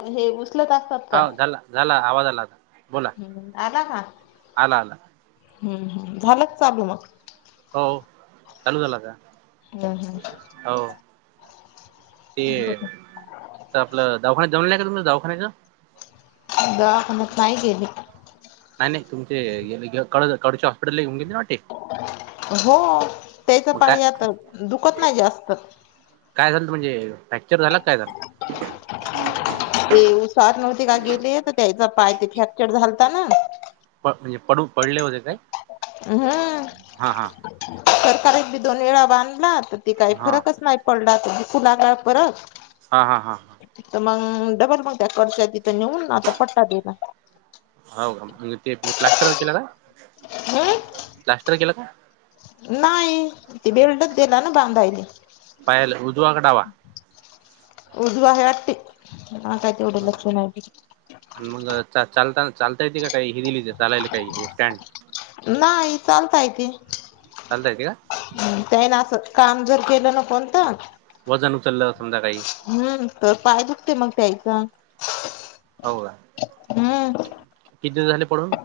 आणि हे गुसलं का हाव झाला झाला आवाज आला आता बोला. हम्म आला का? आला आला हम् हम् झालं चालू मगं? हो चालू झाला का? हुं, हुं. हाव. ते हम्म त आपलं दवाखान्यात जाऊन [unintelligible] दवाखान्याच दवाखान्यात नाही गेली? नाही नाही तुमचे [unintelligible] कडचे हॉस्पिटलला येऊन गेलो. हो त्याच मग काय पायता दुखत नाही जास्त. काय झालं म्हणजे, फ्रॅक्चर झाला काय झालं? ते उसार नव्हते का गेले, तर त्यायचा पाय ते फ्रॅक्चर झालता ना. म्हणजे पडू पडले होते काय? हम्म, हां हां [unintelligible] एकदी दोन वेळा बांधला तर त काही हां फरकच नाही. पडला तुला काय फरक? हा हा हा. तर मग डबल मग त्या कर्श तिथ नेऊन आता पट्टा देला. हो का, म्ह तेे प्लास्टर वर केला का? हम्म प्लास्टर केला का? नाही, ते बेल्टच दिला ना बांधायले. पायाला, उजवा का डावा? उजवा आहे वाटतं, काय तेवढे लक्ष नाही आहे. आणि मग चालता चालता येते काही हे चालाल काही हे स्टँड, नाही चालताय चालता येत का? हम, त्याना असं काम जर केलं न कोण तर वजन उचललं समजा काही हम्म, तर पाय दुखतय मग त्यायचा. हो का? हम्म किती दिस झाले पडून?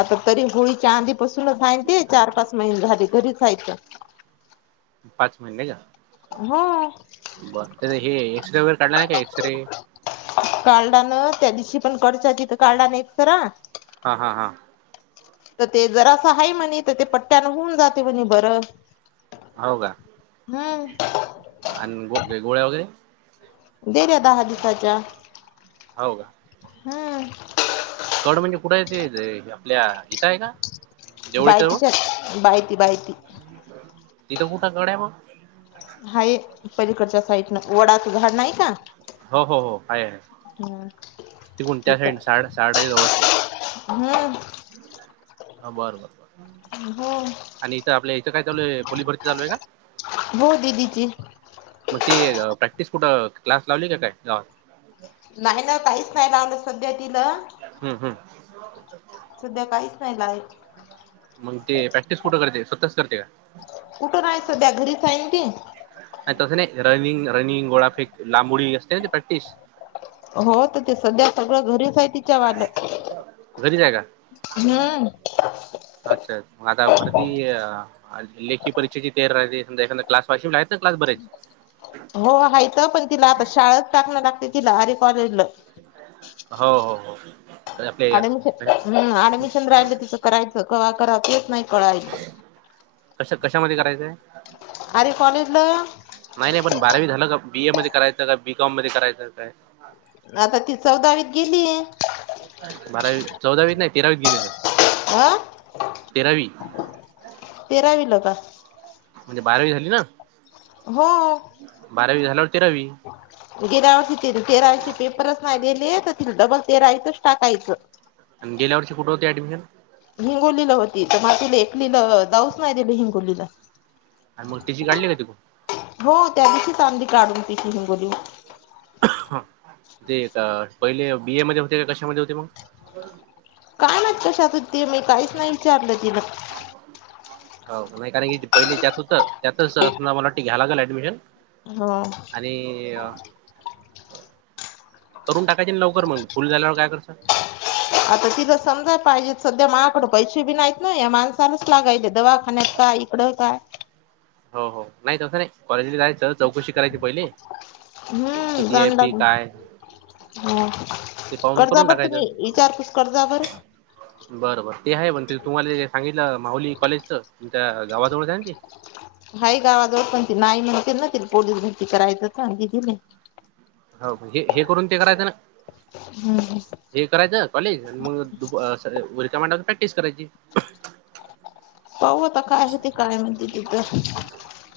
आता तरी होळीच्या आधीपसूनच हाय ते, चार पाच महिने झाले घरीच हायत. पाच महिने झाले का? हा. हे एक्सरे वगैरे काढला नाही का, एक्स रे कालडाान त्या दिवशी पण कडच तिथं कालडन एकसरा हा हा हा. तर ते जरा असं आहे म्हणे, तर ते पट्ट्यान होऊन जाते म्हणे बरं. हो का. हम्म! आणि [unintelligible] गोळ्या वगैरे दिले दहा दिसाच्या हो का? कड म्हणजे कुठे येते आपल्या इथं आहे का? देवळीच्या जवळ बायतीच्या बायती बायती तिथं कुठं गड आहे मग? हाय, पलीकडच्या साईटनं वडाच झाड नाही का? हो हो हो, आहे आहे. हम्म. तिकून त्या तिथं साईड [unintelligible] जवळ असेल हम्म ह बर बर [unintelligible] हो. आणि इथं आपल्या इथं काय चालूय? पोलिस भरती चालूय का? हो दीदीची मग ते प्रॅक्टिस कुठं क्लास लावली का काय? नाही ना, काहीच नाही लावलं सध्या तिला हम्म हम्म. सध्या काहीच नाही ला मग ते प्रॅक्टिस कुठं करते? स्वतःच करते का? कुठं नाही सध्या घरीच आहे ती. आणि तसं नाही रनिंग रनिंग, गोळाफेक लांबोडी असते ना ते प्रॅक्टिस. हो तर ते सध्या सगळं घरीच आहे. तिच्या वालं घरीच आहे का? हम् अच्छा म आता भरती लेखी परीक्षेची तेर राते स एखा क्लास वाशीि हो हायथ पण तिला आता शाळाच टाकणं लागते. तिला अरे कॉलेजला. हो हो हो. आपले ऍडमिशन राहिलं तिचं करायचं नाही कळायच. कशामध्ये करायचंय? अर कॉलेज ला. नाही नाही पण बारावी झालं. का बी ए मध्ये करायचं का बी कॉम मध्ये करायचं. काय? आता ती चौदावित गेली. बारावी चौदावीस नाही तेरावीस गेले तर. हा तेरावी ला आता. म्हणजे बारावी झाली ना. हो बारावी झाल्यावर तेरावी. गेरावरती तेराचे पेपरच नाहीलेले तर ति डबल तेरायचं टाकायचं. आणि गेल्या वर्षी कुठं होतं ऍडमिशन? हिंगोलीला होती तर मातिला एकलीला जाऊच नाही तिले हिंगोलीला. आणि मग ती काढली काय तू हो त्याविशी चांदी काढून तिची हिंगोली. हा ते का पहिले बीए मध्ये होते का कशामध्ये होते मग? का नाही कशातून ते मी काहीच नाही विचारलं तिला. हो नाही कारण की पहिले जत होत. त्यातच मला घ्यायला लागेल ऍडमिशन. हो. आणि करून टाकायचे लवकर मग फुल झाल्यावर काय करसं? आता तिला समजा पाहिजेत. सध्या माळाकड पैसे बी नाहीत. ना या माणसालाच लागायले दवा काय इकडं काय? हो हो नाही. तसं नाही कॉलेज ब जायच तर चौकशी करायची पहिले. किती आहे? फी काय? ह ते पाहून कर्जा करून बर तुम्ही विचार कस कर्जा बर. बरोबर ते आहे पण ते तुम्हाला सांगितलं. माहुली कॉलेजच तमच्या गावाजवळच आहे. ते हा गावाजवळ पण ती नाही म्हणते. ना त पोलीस भरती करायचंच. का दिदी नाही. हो हे हे करून ते करायचं ना. हम्म हे करायचं कॉलेज मग दु उरक मड प्रॅक्टिस करायची. पाह आता काय होती काय म्हणते तिथं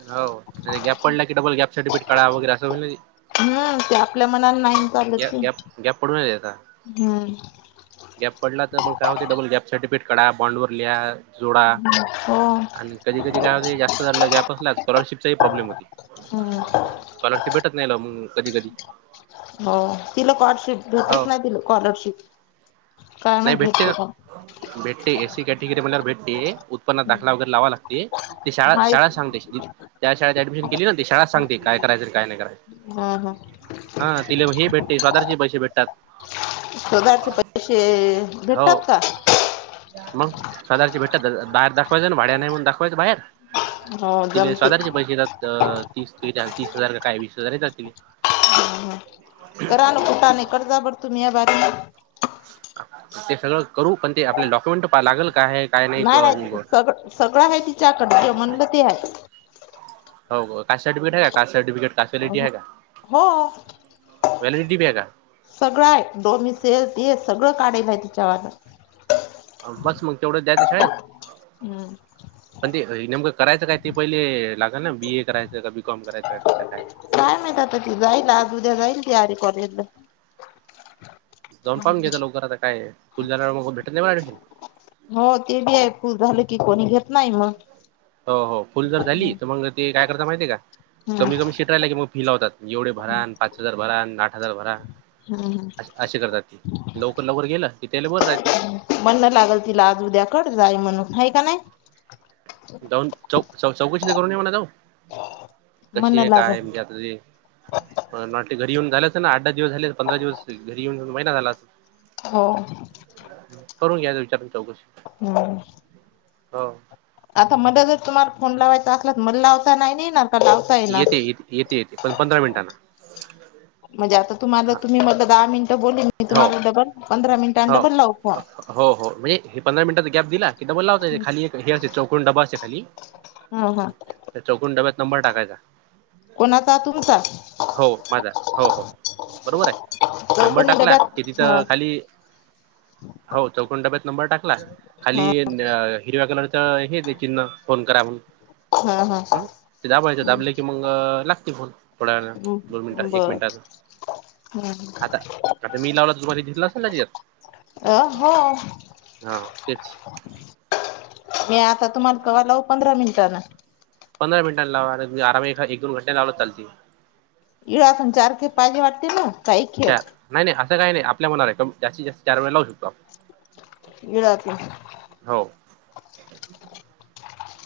हो गॅप पडला की डबल गॅप सर्टिफिकेट का वगैरे असं होईल. हम्म त्या हा ग गॅप गॅप पडून राहील आता. हम्म गॅप पडला तर मग काय होते डबल गॅप सर्टिफिकेट काढा बँनडवर लिहा. जोडा हो आणि कधी कधी काय होते जास्त पॉलरशिप प्रॉब्लेम हो हम्म स्कॉलरशिप भेटत नाही ल मग कधी कधी. हो तिला स्कॉलरशिप हो घेतच नाही तिला स्कॉलरशिप काय नाही भेटते भेतते ना का? भेटते एसी कॅटेगरी म्हणल्या भेटते उत्पन्नात दाखला वगैरे लावा लागते. ते शाळा, हाय शाळा सांगते त्या शाळेत ऍडमिशन केली ना ते शाळा सांगतेय काय करायच काय नाही करायच. हा. हा हा तिला हे भेटते स्वादारचे पैसे भेटतात. सदाचे पैसे हो भेटतात का? मग सदारची भेट बाहेर दाखवायचं. ना भाड्या नाही म्हणून दाखवायचं बाहेर हो तिला जमते सदार हा, पैसे येतात. अ, ती, तीस हजार काय वीस. हजार येतात तिले हा हा रानातलं पाणी कर्जा [unintelligible] ते सगळं करू पण ते आपले डॉक्युमेंट लागल काय आहेत. नाही रा सगळ, सगळं आहे तिच्याकड म्हणलं ते हाय हाव का, काशाड तरी हो हो [unintelligible] सगळं हाय, डोमिसेल ते सगळं काढाय पाहिजे तिच्यावरन. बस मग तेवढं द्यायचं शाळेत. हम्म हो [unintelligible] पण ते नेमकं करायचं काय ते पहिले लागल ना बी. ए, करायचं का बी. कॉम, करायचंय कसं काय काय माहीत आता जाईल आज उद्या जाईल ती अर कॉलेजला. जाऊन पाहून घेचं लवकर आता काय, फुल झाल्यावर भेटत नाही ऍडमिशन? हो, ते बी हाय फूल झालं की कोणी घेत नाही मग. हो हो फुल जर झाली, तर हम्म मग ते काय करता माहितीय का? कमी, कमी शिट राहिलं की मग फी लावतात. एवढे भरा आणि पाच हजार भरान आठ हजार भरा. हम्म असे करतात ती लवकर, लवकर गेलं की त्या ल बर राहती. म्हणण लागल तिला, आज उद्याकड जाई म्हणून नाही काय नाही. जाऊन चौ च चौकशी ते करून ये म्हणा जाऊन. कशी आहे म्हणणं काय लागल. हाय मं आता ती नोटि घरी येऊन झालंच ना, आठ -दहा दिवस झाले पंधरा दिवस घरी येऊन माहि ना झाला असणं हो करून घ्या विचारून चौकशी. हम्म हाव. आता मले जर तुम्हाला फोन लावायचा असला तर मला लावता नाही ना नेणार की काय? येते, य, येते, येते पण पंधरा मिनटांना. म्हणजे आता तुम्हाला तुम्ही मलं दहा मिनिट बोली मी हो तुम्हाला डबल पंधरा मिनि हो, हो- हो म्हणजे हे पंधरा मिनिटाचा गॅप दिला की डबल लावता खाली एक हे असते, चौकून डबा असते खाली हा हा तर चौकून डब्यात नंबर टाकायचा. कोणाचा तुमचा हो माझा, हो, हो बरोबर हाय नंबर चौकोनी टाकला की डब्यात हा तिथं खाली हो, चौकून डब्यात नंबर टाकला खाली हा हिरव्या कलरच हे ते चिन्ह फोन करा म्हण, हा हा. म, ते दाबायच, दाबले की मग लागते फोन थोड्या वेळानं, दोन मिनट एक मिनिटान. बर. आता, आता मी लावला तुमानी दिसला असेल ना तिझ्यात. अ, हो. हा तेच मी आता तुम्हाला कवा लावू पंधरा मिनिटांन. पंधरा मिनटां लावा आता मी आराम एक दोन घंट्यान लावल तर चालती ये आपण चारखेप पाहिज वाटते ना. का एक खेप चार, नाही- नाही असं काय नाही आपल्या मनावर हाय कम, जास्तीत जास्त चार वेळेला लावू शकतो आपण. [unintelligible] हो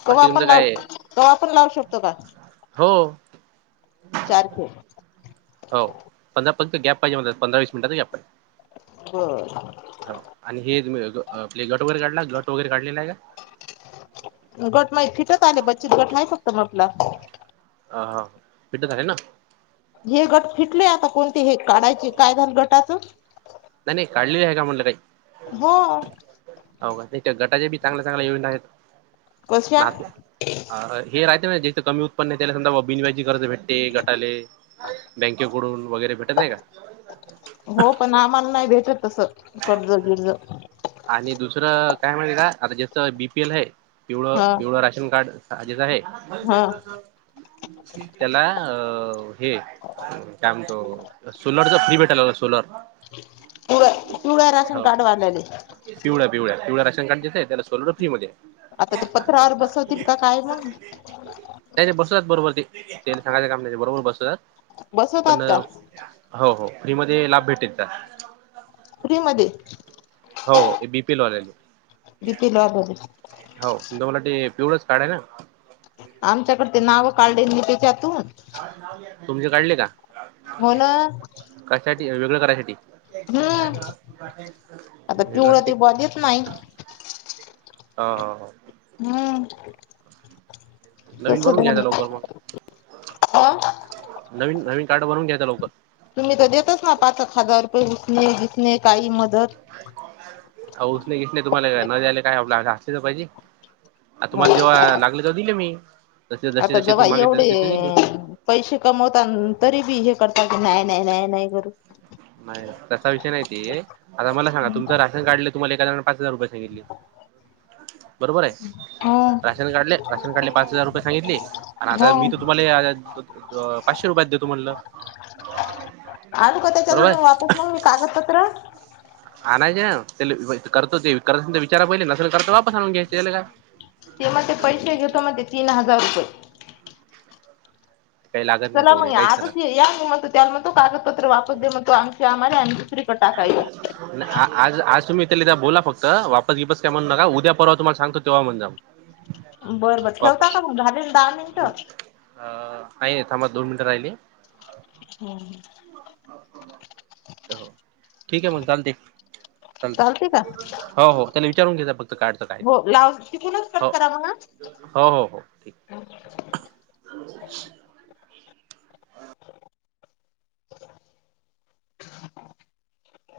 कव्हा बाकी आपण तुमचं लाव, काय आहे? कवा आपण लावू शकतो का. हो. चार खेळ. हो, पंधरा फक्त गॅप पाहिजे मनतात, पंधरा वीस मिनटच गॅप हाय. बर. हो आणि हे आपले गट वगैरे काढला गट वगैरे काढलेलय का? गट नाई फिटत आले बचत गट नाही शकत आपला. हा हा फिटत आले ना? हे गट फिटले आता कोणते हे काढायचे काय जरूरत असल? नाही नाही काढली आहे का म्हणलं काही? हो हो का हेच्या गटाच्या बी चांगल्या चांगल्या योजना आहेत. कशा नात अ हा हे राहते ना जेच कमी उत्पन्न आहे त्याला समजा बिनव्याजी कर्ज भेटते. ते, गटाले, बँकेकडून वगैरे भेटत नाही का. हो पण, आम्हाला नाही भेटत तस, कर्ज बिर्ज. आणि दुसरं, काय म्हणल का, आता जेंच बीपी एल हाय पिवळ, हा पिवळं राशन कार्ड ह जेच हाय. हा त्याला, अ हे काय म्हंतो. सोलरचा फ्री भेटायला लागला, सोलर, हो. पालेले. पिवळ्या पिवळ्या, पिवळ्या राशनकार्ड आय त्याला सोलर फ्री मध्ये. आता ते पत्रावर बसवतील का काय मग. नाही नाही बसवतात बरोबर ते तेंना सांगायचं काम नाही, बरोबर बसवतात. बसवतात पणऽ का हो हो, फ्री मध्ये लाभ भेटेल त्या फ्री मध्ये. हो, हो, बीपीएल वाल्यांना. बीपील लागते. हो तुम्हाला ते पिवळच कार्ड आहे ना. आमच्याकड ते नाव काढले नि तेच्यातून. तुमचे काढले का हो ना कशासाठी वेगळं करायसाठी. हम्म आता वेगळं पिवळं साठी. ते बॉ देत नाही हो, हो, हो. हम्म. नवीन तस बनवून घ्यायचा मनलं लवकर मग हां. नवीन, नवीन कार्ड बनून घे आता लवकर. तुम्ही तर देतच नाई, पाचेक हजार रुपये ऊसणे बिसणे काही मदत. अवो उ्सने बिसने न तुम्हाला न द्यायला काय, असले तर पाहिजे. आ ह तुम्हाला जेव्हा लागले तेव्हा दिले मी. तसे आता जसे जसे जवा तुम्ही मागितले तसे ते दिले एवढेऽ पैशे कमवता अनं तरी बी हे करतात, की, नाही, नाही, नाही, नाही करून. नाही तसा विषय नाहीते आता मला सांगा, तुमचं राशन कार्डला, तुम्हाला एखाद्याण पाच हजार रुपये सांगितले, बरोबर आहे. हो राशन कार्डले, राशन कार्डले पाच हजार रुपये सांगितले. आणि, हो आता मी तर तुम्हाला पाचशे रुपयात देतो मनलं. आणु का बरोबर त्याच्याकडून आहे वापस मग मी कागदपत्र. हा, आणायचे ना, करतो ते, करत विचारा पहिले, नसेल करत वापस आणून घ्यायचे, त्याला काय? ती म्हणते, पैसे घेतो म्हणते तीन हजार रुपय. काही लागत नाही चला तेवढी मग, काहीच नाही आजच या हिंमत.... त्याला म्हणतो कागदपत्र वापस दे म्हणतो, आमची आम्हाला, आणि दुसरीकड टाका येऊन.... आज आज तुम्ही त्याला बोला फक्त, वापस बिपस काय म्हणून नका, उद्या परवा तुम्हाला सांगतो तेव्हा म्हण जा.... बरं बर, ठेवता वापस. का मग, झाली ना दहा मिनिटं. अ, नाही आहे थाबा, दोन मिनिटं राहिले. [inaudible] ठीक आहे मग चालतय. चालते का चालतंय हो हो, त्याला विचारून घे जा फक्त काय अडचण हाय हो लाव तिकूनच कट हो.. करा मग हा. हो हो हो. ठीक.